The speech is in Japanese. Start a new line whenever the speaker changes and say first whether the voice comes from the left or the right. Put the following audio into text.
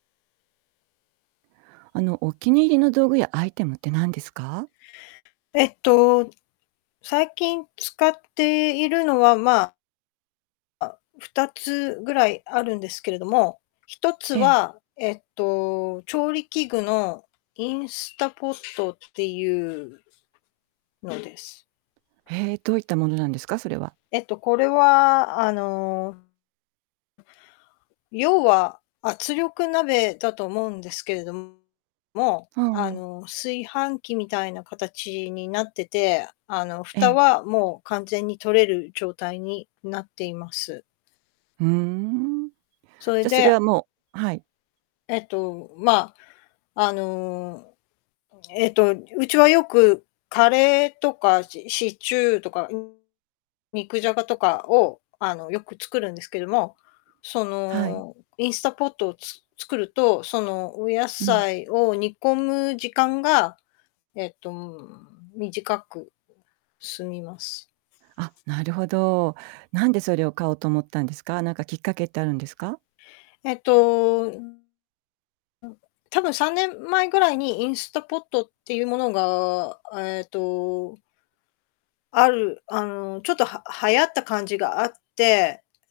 right: あの、お気に入りの道具やアイテムって何ですか？
left: えっと、最近使っているのは、まああ、2つぐらいあるんですけれども、1つ
right: ええ。
left: は、えっと、調理器具のインスタポットっていうのです。
right: へえ、どういったものなんですか？それは。
left: えっと、これは、あの要は圧力鍋だと思うんですけれども、も
right: あ
left: う、
right: あ、
left: あ
right: もう。
left: の、炊飯器みたいな形になってて、あの、
right: え
left: 蓋
right: え。
left: はもう完全に取れる状態になっています。
right: ふーん。
left: それ
right: じゃ、それ
left: で
right: はもうはい。
left: えっと、まあ、あの、えっと、うちはよくカレーとか、しシチューとか、うん、肉じゃがとかを、あの、よく作るんですけども、そ
right: はい。
left: のインスタポットをつ作ると、その、お野
right: うん。
left: 菜を煮込む時間が、えっと、短く済みます。
right: あ、なるほど。なんでそれを買おうと思ったんですか？なんかきっかけってあるんですか？
left: えっと、うん、なんか、たぶん3年前ぐらいにインスタポットっていうものが、あ、えっとあるあの、ちょっと、は流行った感じがあって。